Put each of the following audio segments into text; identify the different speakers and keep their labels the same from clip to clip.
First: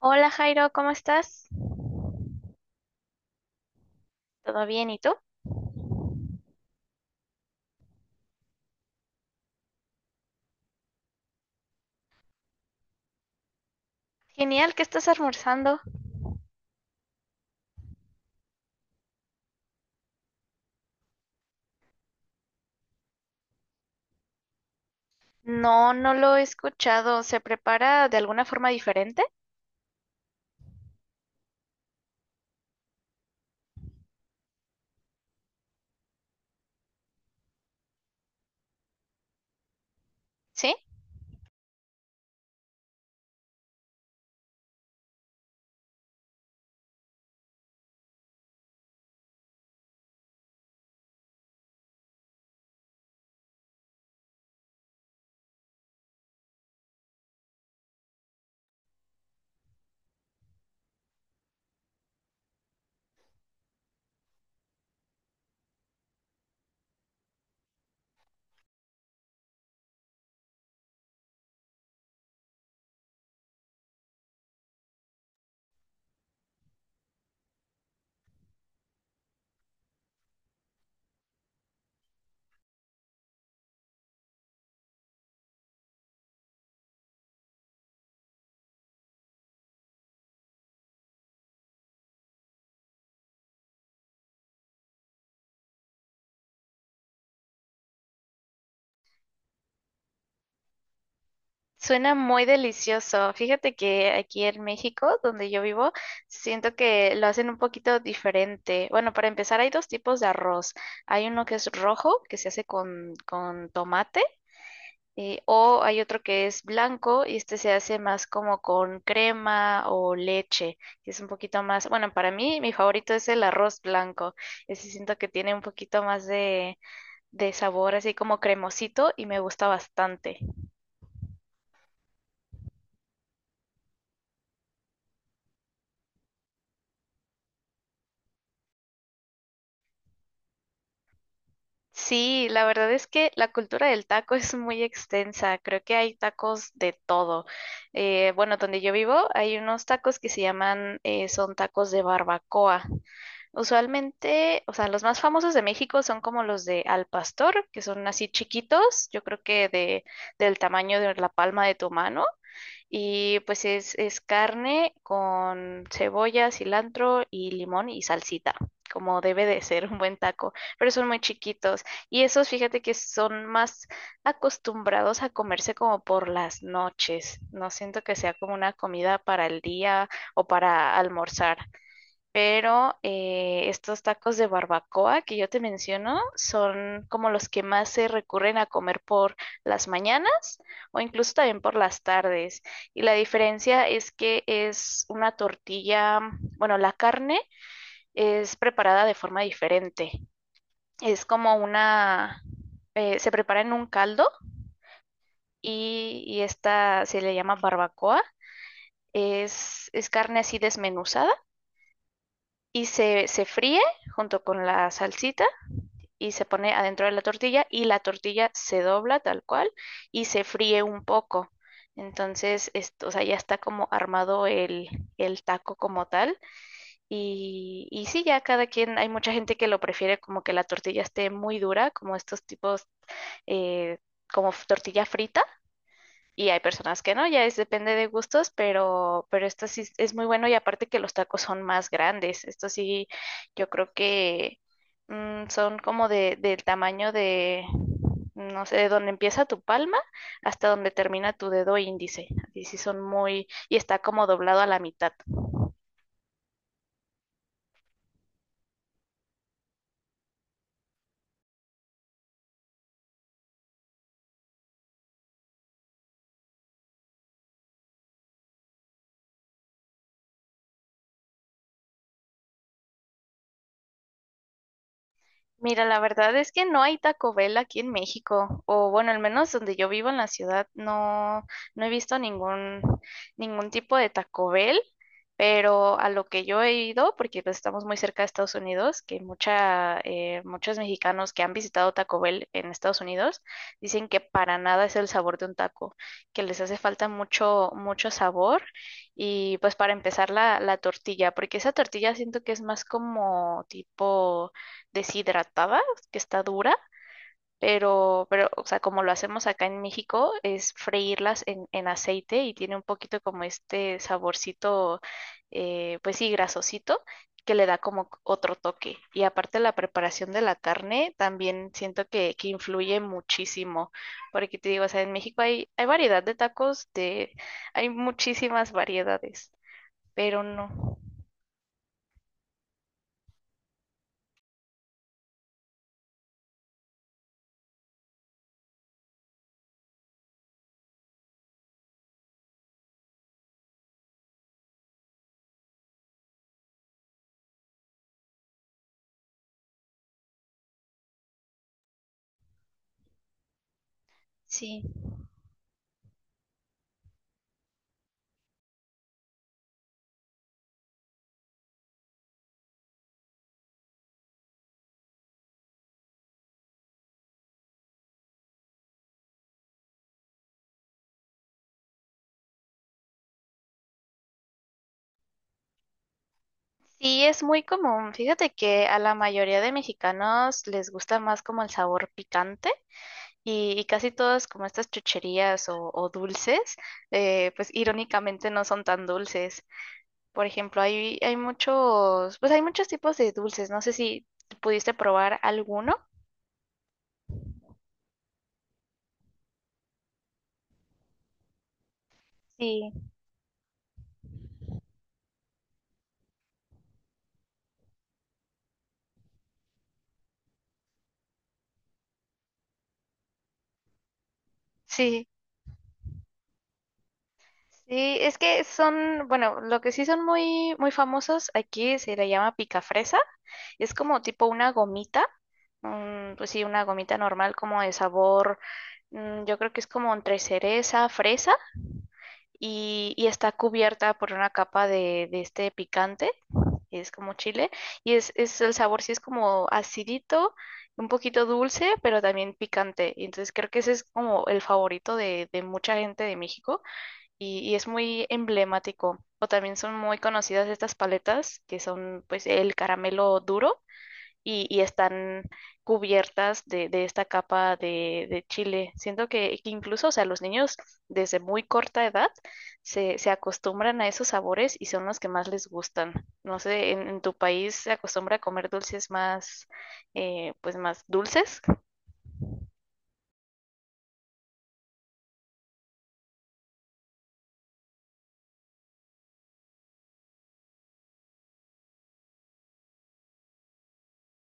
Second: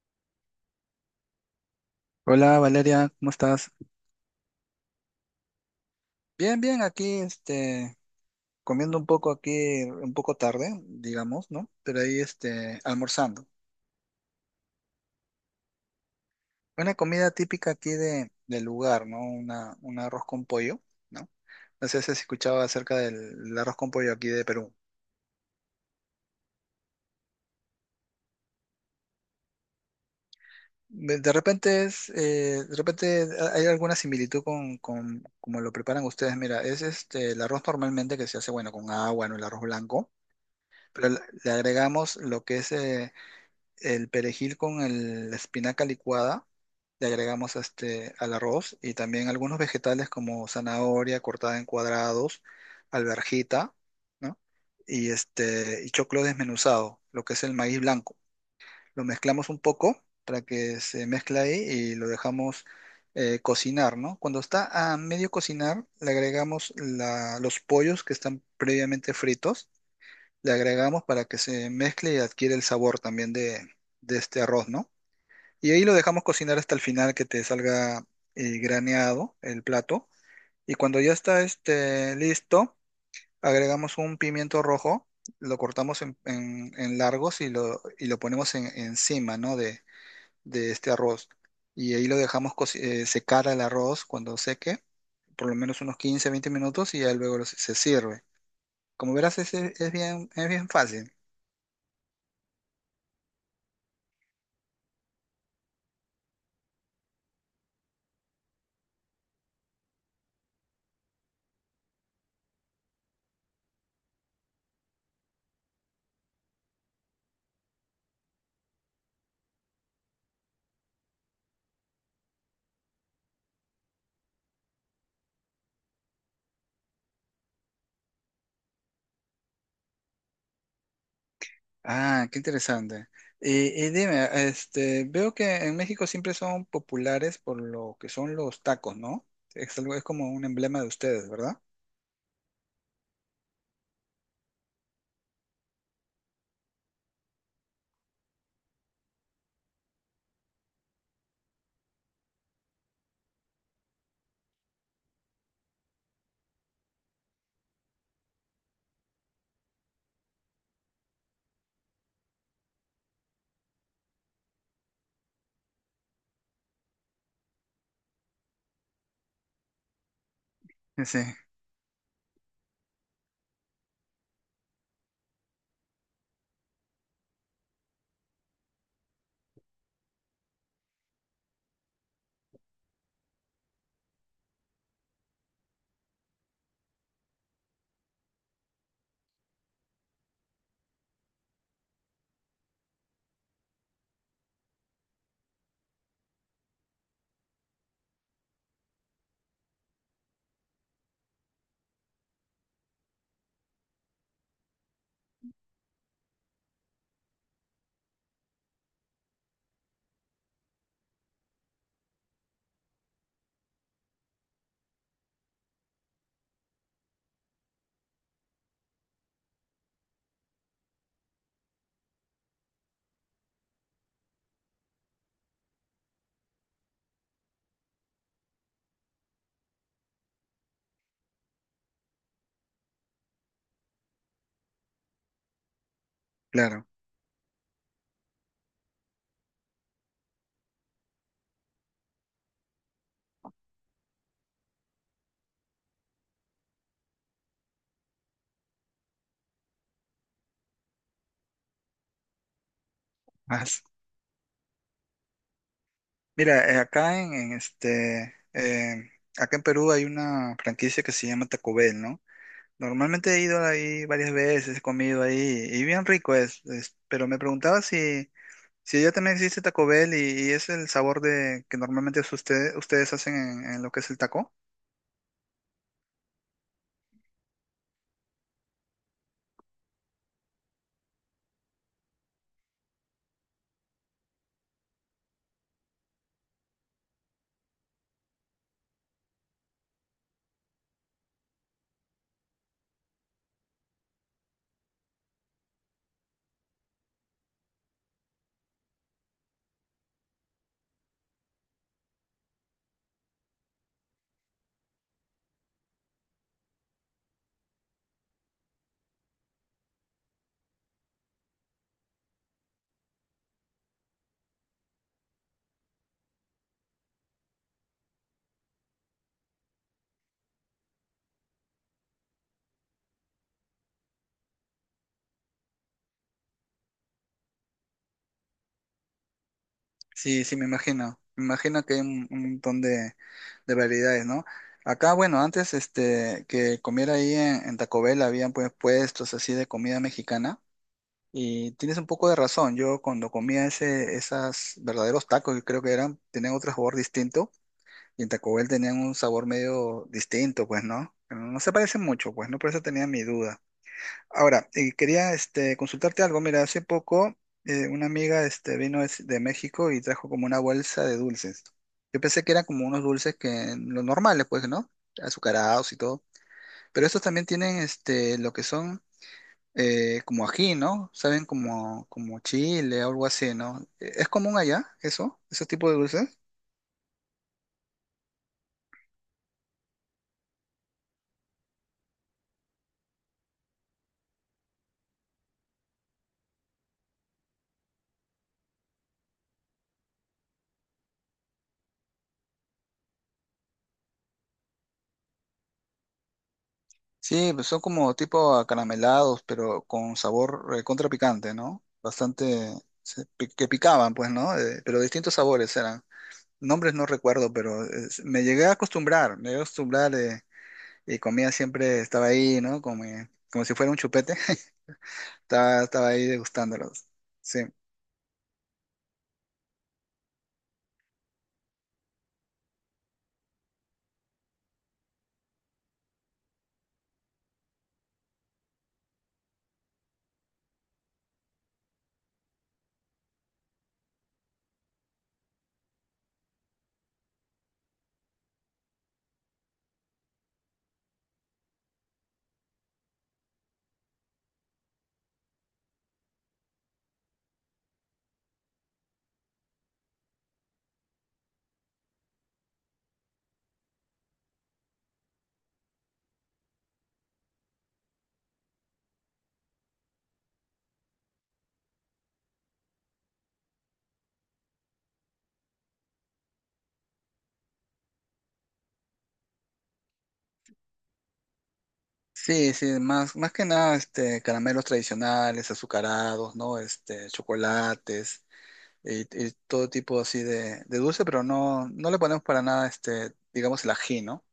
Speaker 1: Hola Jairo, ¿cómo estás?
Speaker 2: Hola Valeria, ¿cómo estás?
Speaker 1: ¿Todo bien? ¿Y tú?
Speaker 2: Bien, bien, aquí comiendo un poco aquí, un poco tarde, digamos, ¿no? Pero ahí almorzando.
Speaker 1: Genial, ¿qué estás almorzando?
Speaker 2: Una comida típica aquí de, del lugar, ¿no? Una, un arroz con pollo, ¿no? No sé si has escuchado acerca del arroz con pollo aquí de Perú.
Speaker 1: No, no lo he escuchado. ¿Se prepara de alguna forma diferente?
Speaker 2: De repente es, de repente hay alguna similitud con como lo preparan ustedes. Mira, es el arroz normalmente que se hace, bueno, con agua, ¿no? El arroz blanco,
Speaker 1: ¿Sí?
Speaker 2: pero le agregamos lo que es, el perejil con el, la espinaca licuada, le agregamos al arroz y también algunos vegetales como zanahoria cortada en cuadrados, alverjita, ¿no? Y, y choclo desmenuzado, lo que es el maíz blanco. Lo mezclamos un poco para que se mezcle ahí y lo dejamos cocinar, ¿no? Cuando está a medio cocinar, le agregamos los pollos que están previamente fritos, le agregamos para que se mezcle y adquiere el sabor también de este arroz, ¿no? Y ahí lo dejamos cocinar hasta el final que te salga graneado el plato. Y cuando ya está listo, agregamos un pimiento rojo, lo cortamos en, en largos y lo ponemos encima, ¿no? De este arroz. Y ahí lo dejamos secar el arroz. Cuando seque, por lo menos unos 15, 20 minutos y ya luego, se sirve. Como verás, es bien fácil.
Speaker 1: Suena muy delicioso. Fíjate que aquí en México, donde yo vivo, siento que lo hacen un poquito diferente. Bueno, para empezar, hay dos tipos de arroz. Hay uno que es rojo, que se hace con tomate. O hay otro que es blanco y este se hace más como con crema o leche, que es un poquito más, bueno, para mí mi favorito es el arroz blanco, ese siento que tiene un poquito más de sabor así como cremosito y me gusta bastante.
Speaker 2: Ah, qué interesante. Y dime, veo que en México siempre son populares por lo que son los tacos, ¿no? Es algo, es como un emblema de ustedes, ¿verdad?
Speaker 1: Sí, la verdad es que la cultura del taco es muy extensa, creo que hay tacos de todo. Bueno, donde yo vivo hay unos tacos que se llaman, son tacos de barbacoa. Usualmente, o sea, los más famosos de México son como los de al pastor, que son así chiquitos, yo creo que del tamaño de la palma de tu mano. Y pues es carne con cebolla, cilantro y limón y salsita, como debe de ser un buen taco, pero son muy
Speaker 2: Sí,
Speaker 1: chiquitos. Y esos, fíjate que son más acostumbrados a comerse como por las noches. No siento que sea como una comida para el día o para almorzar. Pero estos tacos de barbacoa que yo te menciono son como los que más se recurren a comer por las mañanas o incluso también por las tardes. Y la diferencia es que es una tortilla, bueno, la carne es preparada de forma diferente. Es como una, se prepara en un caldo y esta se le llama barbacoa. Es carne así desmenuzada y se fríe junto con la salsita y se pone adentro de la tortilla y la tortilla se dobla tal cual y se fríe un poco. Entonces, esto, o sea, ya está como armado el taco como tal. Y sí, ya cada quien, hay mucha gente que lo prefiere como que la tortilla esté muy dura, como estos tipos, eh, como tortilla frita y hay
Speaker 2: claro.
Speaker 1: personas que no, ya es depende de gustos, pero esto sí muy bueno y aparte que los tacos son más grandes. Esto sí, yo creo que son como de, del tamaño de, no sé, de donde empieza tu palma hasta donde termina tu dedo índice. Y sí son muy, y
Speaker 2: Más.
Speaker 1: está como doblado a la mitad.
Speaker 2: Mira, acá en acá en Perú hay una franquicia que se llama Taco Bell, ¿no? Normalmente he ido ahí varias veces, he comido ahí y bien rico es, pero me preguntaba si, si allá también existe Taco Bell y es el sabor de que normalmente es ustedes hacen en lo que es el taco.
Speaker 1: Mira, la verdad es que no hay Taco Bell aquí en México, o bueno, al menos donde yo vivo en la ciudad, no, no he visto ningún, ningún tipo de Taco Bell, pero a lo que yo he ido, porque pues, estamos muy cerca de Estados Unidos, que mucha, muchos mexicanos que han visitado Taco Bell en Estados Unidos dicen que para nada es el sabor de un taco, que les hace falta mucho, mucho sabor. Y pues para empezar la tortilla, porque esa tortilla siento que es más como tipo deshidratada, que está dura, pero, o sea, como lo hacemos acá en México, es freírlas en aceite y tiene un poquito como este saborcito, pues sí, grasosito, que le da como otro toque. Y aparte la preparación de la carne también siento que influye muchísimo, porque te digo, o sea, en México hay, hay variedad de tacos, de, hay muchísimas variedades, pero
Speaker 2: Sí, sí, me
Speaker 1: no.
Speaker 2: imagino. Me imagino que hay un montón de variedades, ¿no? Acá, bueno, antes que comiera ahí en Taco Bell habían pues puestos así de comida mexicana. Y tienes un poco de razón. Yo cuando comía ese, esas verdaderos tacos, que creo que eran, tenían otro sabor distinto. Y en Taco Bell tenían un sabor medio distinto, pues, ¿no? No se parecen mucho, pues, ¿no? Por eso tenía mi duda. Ahora,
Speaker 1: Sí.
Speaker 2: quería consultarte algo. Mira, hace poco una amiga de México y trajo como una bolsa de dulces. Yo pensé que eran como unos dulces que los normales, pues, ¿no? Azucarados y todo. Pero estos también tienen lo que son como ají, ¿no? Saben como, como chile o algo así, ¿no? ¿Es común allá eso? ¿Esos tipos de dulces?
Speaker 1: Sí, es muy común. Fíjate que a la mayoría de mexicanos les gusta más como el sabor picante y casi todas como estas chucherías o dulces, pues irónicamente no son tan dulces. Por ejemplo, hay muchos, pues hay muchos tipos de dulces. No sé si pudiste probar alguno.
Speaker 2: Sí, pues son como tipo acaramelados, pero con sabor contra picante, ¿no? Bastante
Speaker 1: Sí,
Speaker 2: que picaban, pues, ¿no? Pero distintos sabores eran. Nombres no recuerdo, pero me llegué a acostumbrar, me llegué a acostumbrar y comía siempre, estaba ahí, ¿no? Como, como si fuera un chupete,
Speaker 1: sí.
Speaker 2: estaba, estaba ahí degustándolos. Sí.
Speaker 1: Sí, es que son, bueno, lo que sí son muy, muy famosos aquí se le llama pica fresa. Es como tipo una gomita. Pues sí, una gomita normal como de sabor, yo creo que es como entre cereza, fresa y está cubierta por una capa de este picante, es como chile y es el sabor sí es como acidito, un poquito dulce, pero también picante. Y entonces creo que ese es como el favorito de mucha gente de México y es muy emblemático. O también son muy conocidas estas paletas que son pues el caramelo duro y están cubiertas de esta capa de chile. Siento que incluso, o sea, los niños desde muy corta edad se, se acostumbran a esos sabores y son los que más les gustan. No sé, en tu país se acostumbra a comer dulces más, pues más dulces?
Speaker 2: Sí, sí, más, más que nada, caramelos tradicionales, azucarados, ¿no? Este, chocolates. Y, y todo tipo así de dulce, pero no, no le ponemos para nada, digamos, el ají, ¿no?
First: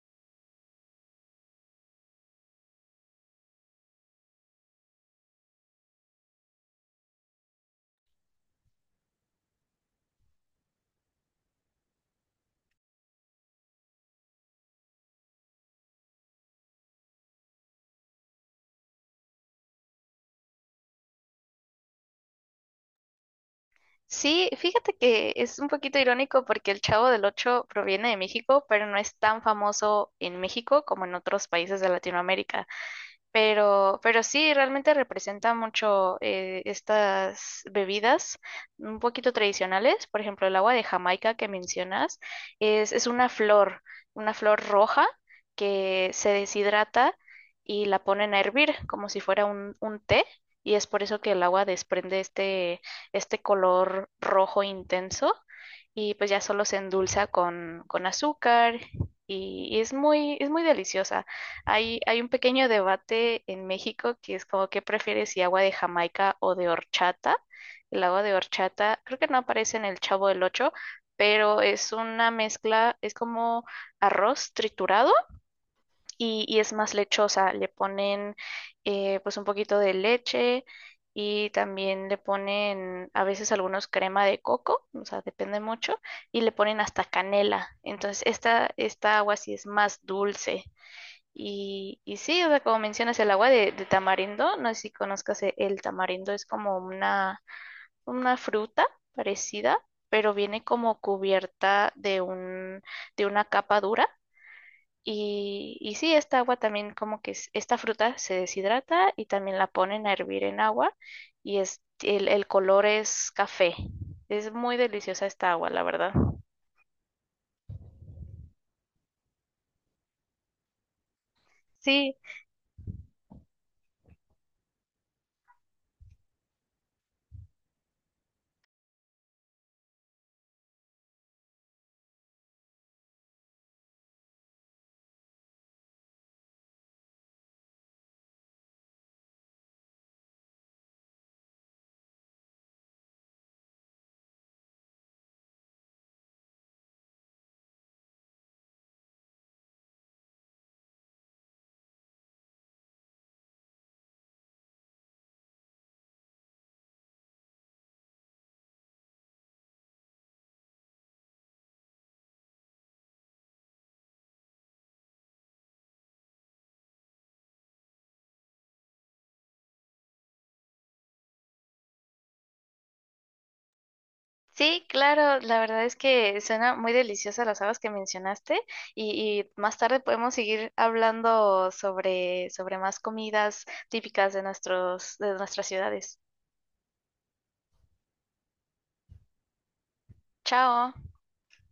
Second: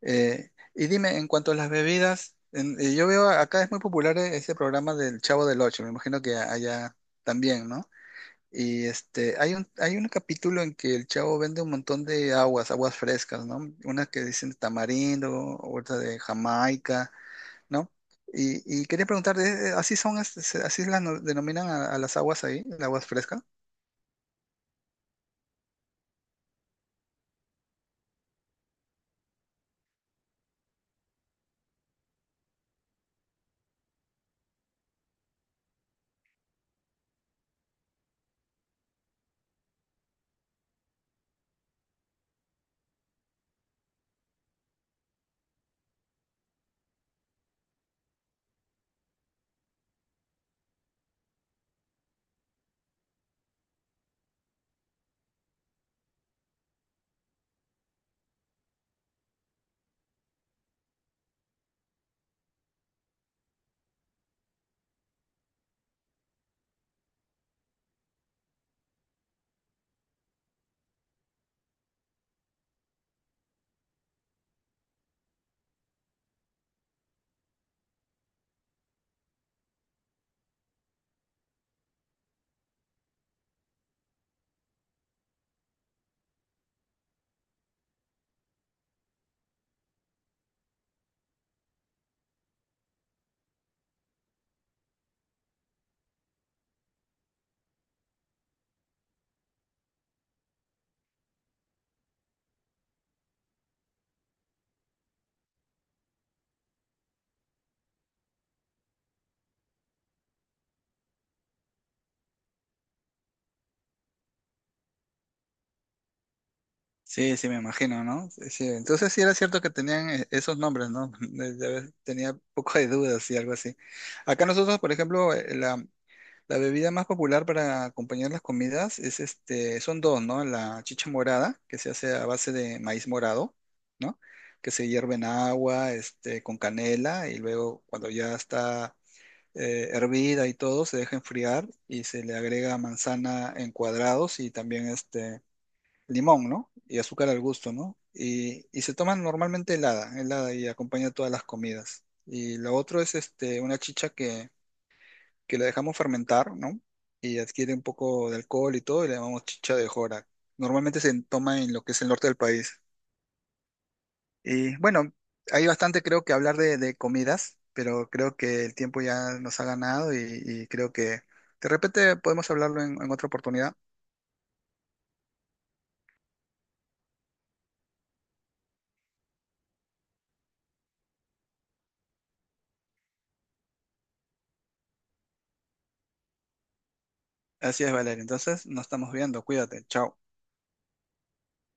Speaker 2: Y dime, en cuanto a las bebidas, yo veo acá es muy popular ese programa del Chavo del Ocho, me imagino que allá también, ¿no? Y hay un capítulo en que el chavo vende un montón de aguas, aguas frescas, ¿no? Unas que dicen tamarindo, otra de Jamaica, ¿no? Y quería preguntarte, ¿así son, así las no- denominan a las aguas ahí, las aguas frescas?
Speaker 1: Sí, fíjate que es un poquito irónico porque el Chavo del Ocho proviene de México, pero no es tan famoso en México como en otros países de Latinoamérica. Pero sí, realmente representa mucho estas bebidas un poquito tradicionales. Por ejemplo, el agua de Jamaica que mencionas es una flor roja que se deshidrata y la ponen a hervir como si fuera un té. Y es por eso que el agua desprende este color rojo intenso y pues ya solo se endulza con azúcar y es muy deliciosa. Hay un pequeño debate en México que es como qué prefieres si agua de Jamaica o de horchata. El agua de horchata creo que no aparece en el Chavo del Ocho, pero es una mezcla, es como arroz triturado y es más lechosa. Le ponen pues un poquito de leche y también le ponen a veces algunos crema de coco, o sea, depende mucho, y le ponen hasta canela. Entonces esta agua sí es más dulce. Y sí, o sea, como mencionas el agua de tamarindo, no sé si conozcas el tamarindo, es como una fruta parecida, pero viene como cubierta de un, de una capa dura. Y sí, esta agua también como que esta fruta se deshidrata y también la ponen a hervir en agua y es, el color es café. Es muy deliciosa esta agua, la verdad.
Speaker 2: Sí, sí, me imagino, ¿no? Sí, sí. Entonces sí era cierto que tenían esos nombres, ¿no?
Speaker 1: Sí.
Speaker 2: Tenía poco de dudas y algo así. Acá nosotros, por ejemplo, la, la bebida más popular para acompañar las comidas es son dos, ¿no? La chicha morada, que se hace a base de maíz morado, ¿no? Que se hierve en agua, con canela, y luego cuando ya está hervida y todo, se deja enfriar y se le agrega manzana en cuadrados y también limón, ¿no? Y azúcar al gusto, ¿no? Y se toman normalmente helada, helada y acompaña todas las comidas. Y lo otro es una chicha que la dejamos fermentar, ¿no? Y adquiere un poco de alcohol y todo, y le llamamos chicha de jora. Normalmente se toma en lo que es el norte del país. Y bueno, hay bastante creo que hablar de comidas, pero creo que el tiempo ya nos ha ganado y creo que de repente podemos hablarlo en otra oportunidad.
Speaker 1: Sí, claro, la verdad es que suena muy deliciosa las habas que mencionaste y más tarde podemos seguir hablando sobre, sobre más comidas típicas de nuestros, de nuestras ciudades.
Speaker 2: Así es, Valeria. Entonces, nos estamos viendo. Cuídate. Chao.
Speaker 1: Chao.